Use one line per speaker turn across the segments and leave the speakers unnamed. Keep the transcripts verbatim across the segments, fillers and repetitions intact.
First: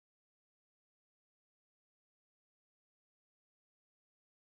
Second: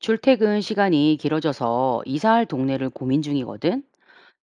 출퇴근 시간이 길어져서 이사할 동네를 고민 중이거든.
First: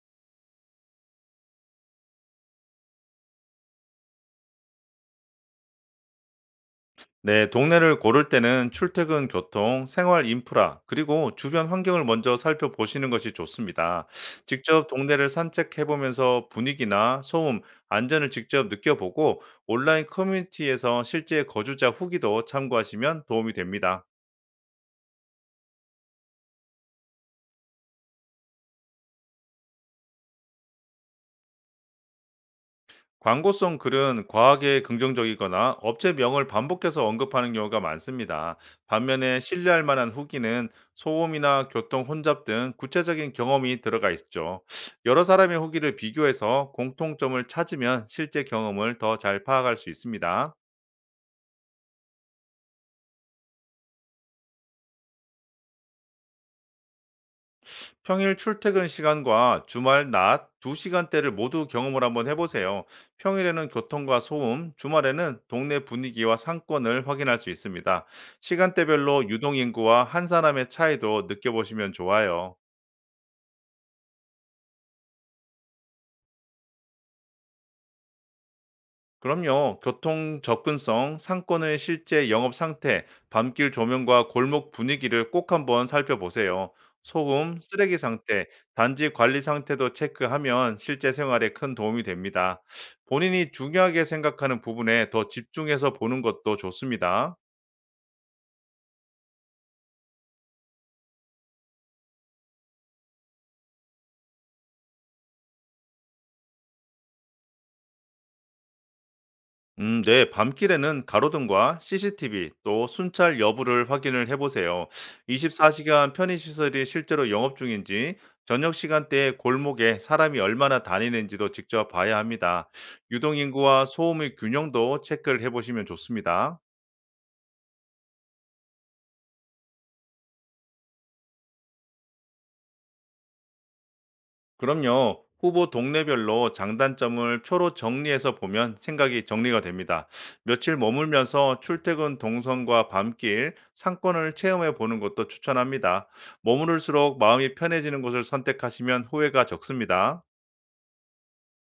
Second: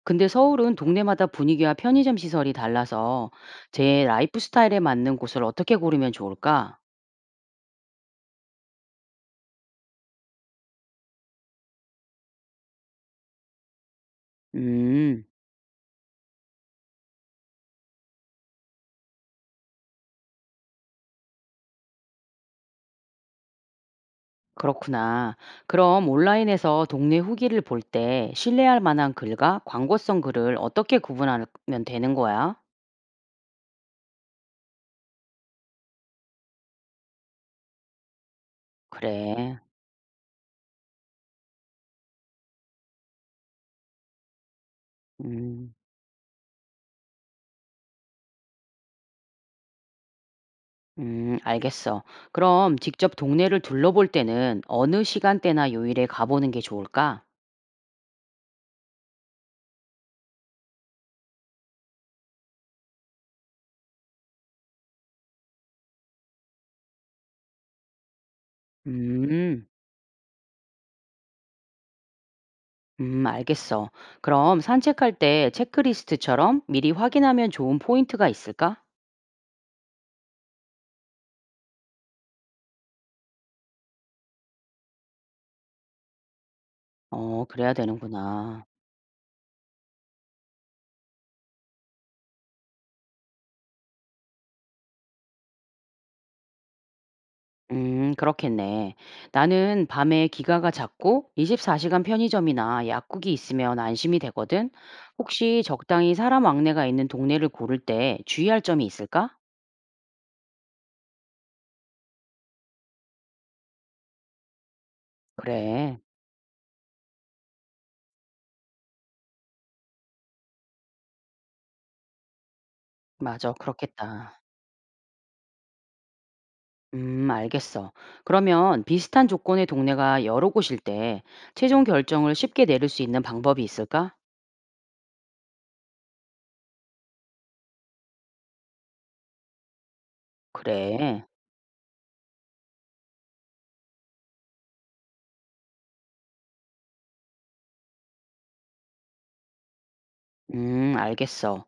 근데 서울은 동네마다 분위기와 편의점 시설이 달라서 제 라이프 스타일에 맞는 곳을 어떻게 고르면 좋을까?
네, 동네를 고를 때는 출퇴근 교통, 생활 인프라, 그리고 주변 환경을 먼저 살펴보시는 것이 좋습니다. 직접
음,
동네를 산책해보면서 분위기나 소음, 안전을 직접 느껴보고 온라인 커뮤니티에서 실제 거주자 후기도 참고하시면 도움이 됩니다.
그렇구나. 그럼 온라인에서 동네 후기를 볼 때 신뢰할 만한 글과 광고성 글을 어떻게 구분하면 되는 거야?
광고성 글은 과하게 긍정적이거나 업체명을 반복해서 언급하는 경우가 많습니다. 반면에
그래.
신뢰할 만한 후기는 소음이나 교통 혼잡 등 구체적인 경험이 들어가 있죠. 여러 사람의
음,
후기를 비교해서 공통점을 찾으면 실제 경험을 더 잘 파악할 수 있습니다.
음, 알겠어. 그럼 직접 동네를 둘러볼 때는 어느 시간대나 요일에 가보는 게 좋을까?
평일 출퇴근 시간과 주말 낮 두 시간대를 모두 경험을 한번 해보세요. 평일에는 교통과 소음, 주말에는 동네 분위기와 상권을 확인할 수 있습니다. 시간대별로
음.
유동인구와 한 사람의 차이도 느껴보시면 좋아요.
음, 알겠어. 그럼 산책할 때 체크리스트처럼 미리 확인하면 좋은 포인트가 있을까?
그럼요. 교통 접근성, 상권의 실제 영업 상태, 밤길 조명과 골목 분위기를 꼭 한번 살펴보세요.
어,
소음,
그래야
쓰레기 상태,
되는구나.
단지 관리 상태도 체크하면 실제 생활에 큰 도움이 됩니다. 본인이 중요하게 생각하는 부분에 더 집중해서 보는 것도 좋습니다.
음, 그렇겠네. 나는 밤에 기가가 작고 이십사 시간 편의점이나 약국이 있으면 안심이 되거든. 혹시 적당히 사람 왕래가 있는 동네를 고를 때 주의할 점이 있을까?
음, 네. 밤길에는 가로등과 씨씨티비 또 순찰 여부를 확인을 해보세요.
그래,
이십사 시간 편의시설이 실제로 영업 중인지, 저녁 시간대에 골목에 사람이 얼마나 다니는지도 직접 봐야 합니다.
맞아,
유동인구와 소음의
그렇겠다.
균형도 체크를 해보시면 좋습니다.
음, 알겠어. 그러면 비슷한 조건의 동네가 여러 곳일 때 최종 결정을 쉽게 내릴 수 있는 방법이 있을까?
그럼요. 후보 동네별로 장단점을 표로 정리해서 보면 생각이 정리가 됩니다. 며칠
그래.
머물면서 출퇴근 동선과 밤길, 상권을 체험해 보는 것도 추천합니다. 머무를수록 마음이 편해지는 곳을 선택하시면 후회가 적습니다.
음, 알겠어.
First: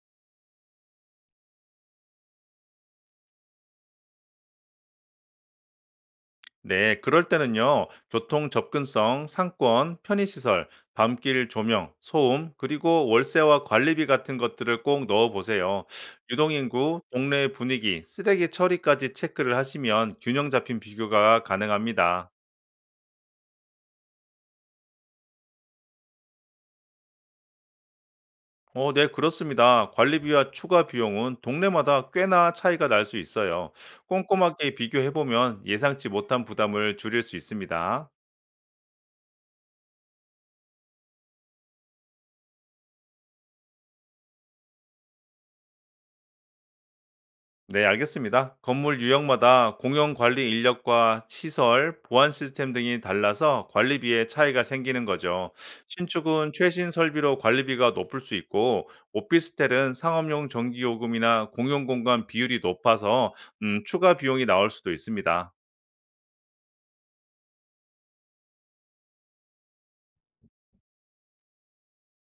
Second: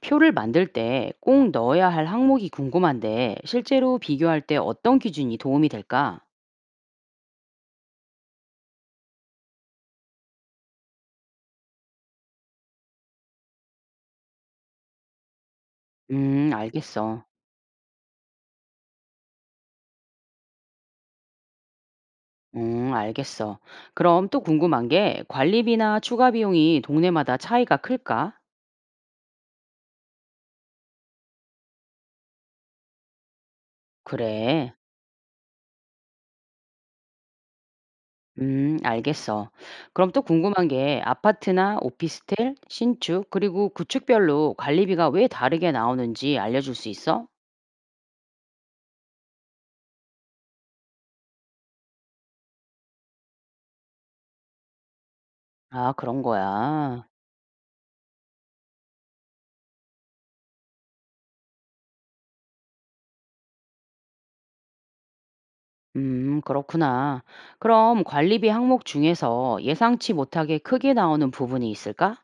표를 만들 때 꼭 넣어야 할 항목이 궁금한데, 실제로 비교할 때 어떤 기준이 도움이 될까?
네, 그럴 때는요, 교통 접근성, 상권, 편의시설, 밤길 조명, 소음, 그리고 월세와 관리비 같은 것들을 꼭 넣어보세요.
음,
유동인구,
알겠어.
동네 분위기, 쓰레기 처리까지 체크를 하시면 균형 잡힌 비교가 가능합니다.
음, 알겠어. 그럼 또 궁금한 게 관리비나 추가 비용이 동네마다 차이가 클까?
어, 네, 그렇습니다. 관리비와 추가 비용은 동네마다 꽤나 차이가 날 수 있어요.
그래.
꼼꼼하게 비교해보면 예상치 못한 부담을 줄일 수 있습니다.
음, 알겠어. 그럼 또 궁금한 게 아파트나 오피스텔, 신축, 그리고 구축별로 관리비가 왜 다르게 나오는지 알려줄 수 있어?
네, 알겠습니다. 건물 유형마다 공용 관리 인력과 시설, 보안 시스템 등이 달라서 관리비에 차이가 생기는 거죠.
아, 그런
신축은 최신
거야.
설비로 관리비가 높을 수 있고, 오피스텔은 상업용 전기요금이나 공용 공간 비율이 높아서 음, 추가 비용이 나올 수도 있습니다.
음, 그렇구나. 그럼 관리비 항목 중에서 예상치 못하게 크게 나오는 부분이 있을까?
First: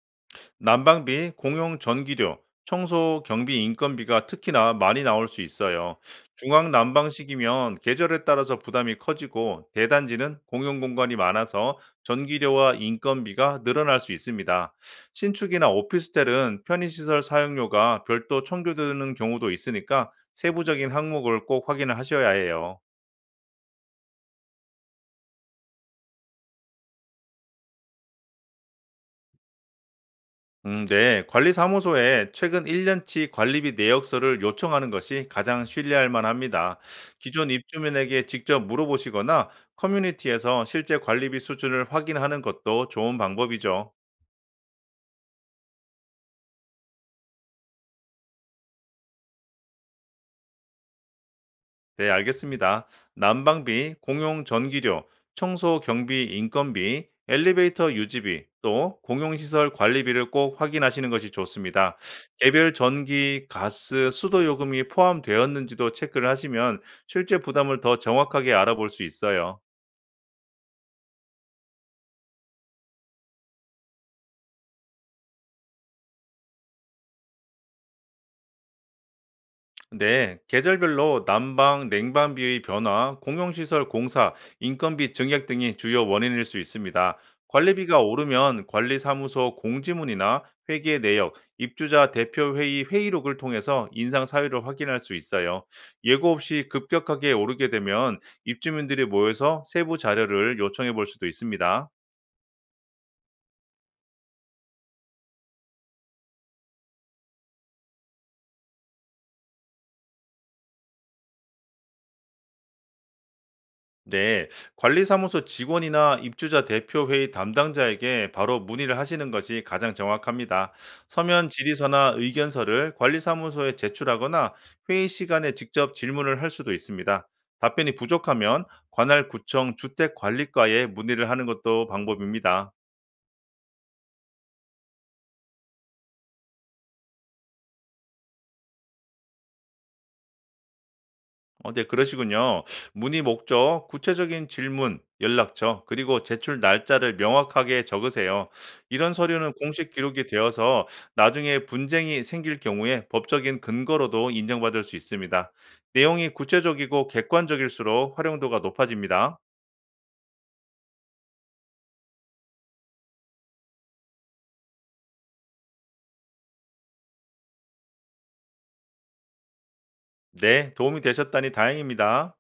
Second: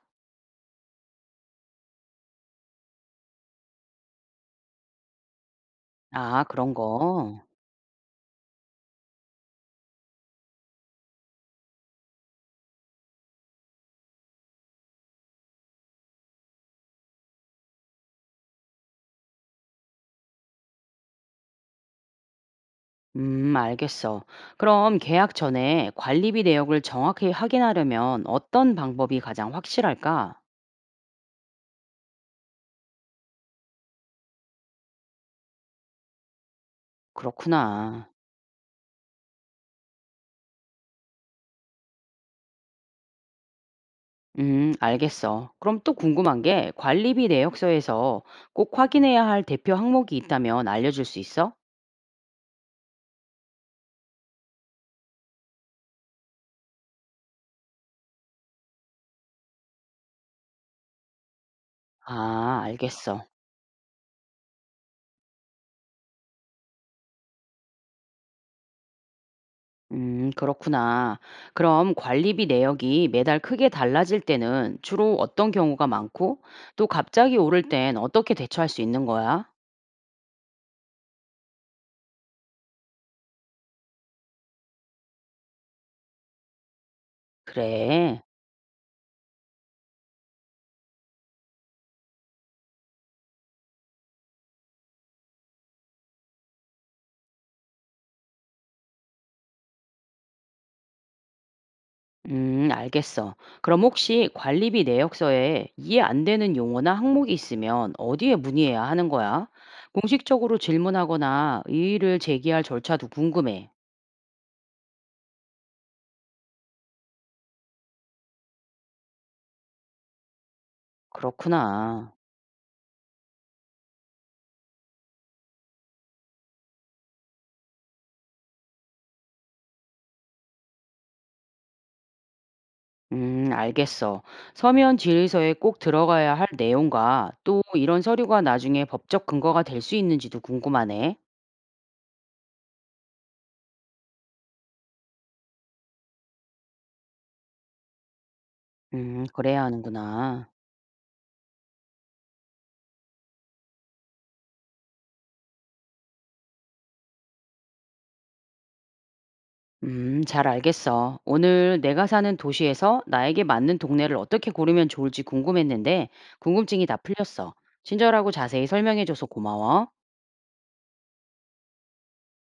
난방비, 공용 전기료, 청소 경비 인건비가 특히나 많이 나올 수 있어요.
아,
중앙
그런 거.
난방식이면 계절에 따라서 부담이 커지고 대단지는 공용 공간이 많아서 전기료와 인건비가 늘어날 수 있습니다. 신축이나 오피스텔은 편의시설 사용료가 별도 청구되는 경우도 있으니까 세부적인 항목을 꼭 확인을 하셔야 해요.
음, 알겠어. 그럼 계약 전에 관리비 내역을 정확히 확인하려면 어떤 방법이 가장 확실할까?
음, 네. 관리사무소에 최근 일 년치 관리비 내역서를 요청하는 것이 가장 신뢰할 만합니다. 기존
그렇구나.
입주민에게 직접 물어보시거나 커뮤니티에서 실제 관리비 수준을 확인하는 것도 좋은 방법이죠.
음, 알겠어. 그럼 또 궁금한 게 관리비 내역서에서 꼭 확인해야 할 대표 항목이 있다면 알려줄 수 있어?
네, 알겠습니다. 난방비, 공용 전기료, 청소 경비, 인건비, 엘리베이터 유지비, 또 공용시설 관리비를 꼭 확인하시는 것이 좋습니다.
아,
개별
알겠어.
전기, 가스, 수도 요금이 포함되었는지도 체크를 하시면 실제 부담을 더 정확하게 알아볼 수 있어요.
음, 그렇구나. 그럼 관리비 내역이 매달 크게 달라질 때는 주로 어떤 경우가 많고, 또 갑자기 오를 땐 어떻게 대처할 수 있는 거야?
네, 계절별로 난방, 냉방비의 변화, 공용시설 공사, 인건비 증액 등이 주요 원인일 수 있습니다. 관리비가
그래.
오르면 관리사무소 공지문이나 회계 내역, 입주자 대표회의 회의록을 통해서 인상 사유를 확인할 수 있어요. 예고 없이 급격하게 오르게 되면 입주민들이 모여서 세부 자료를 요청해 볼 수도 있습니다.
음, 알겠어. 그럼 혹시 관리비 내역서에 이해 안 되는 용어나 항목이 있으면 어디에 문의해야 하는 거야? 공식적으로 질문하거나 이의를 제기할 절차도 궁금해.
네, 관리사무소 직원이나 입주자 대표회의 담당자에게 바로 문의를 하시는 것이 가장 정확합니다. 서면
그렇구나.
질의서나 의견서를 관리사무소에 제출하거나 회의 시간에 직접 질문을 할 수도 있습니다. 답변이 부족하면 관할 구청 주택관리과에 문의를 하는 것도 방법입니다.
음, 알겠어. 서면 질의서에 꼭 들어가야 할 내용과 또 이런 서류가 나중에 법적 근거가 될 수 있는지도 궁금하네.
어, 네, 그러시군요. 문의 목적, 구체적인 질문, 연락처, 그리고 제출 날짜를 명확하게 적으세요. 이런
음,
서류는
그래야
공식 기록이
하는구나.
되어서 나중에 분쟁이 생길 경우에 법적인 근거로도 인정받을 수 있습니다. 내용이 구체적이고 객관적일수록 활용도가 높아집니다.
음, 잘 알겠어. 오늘 내가 사는 도시에서 나에게 맞는 동네를 어떻게 고르면 좋을지 궁금했는데 궁금증이 다 풀렸어. 친절하고 자세히 설명해줘서 고마워.
네, 도움이 되셨다니 다행입니다.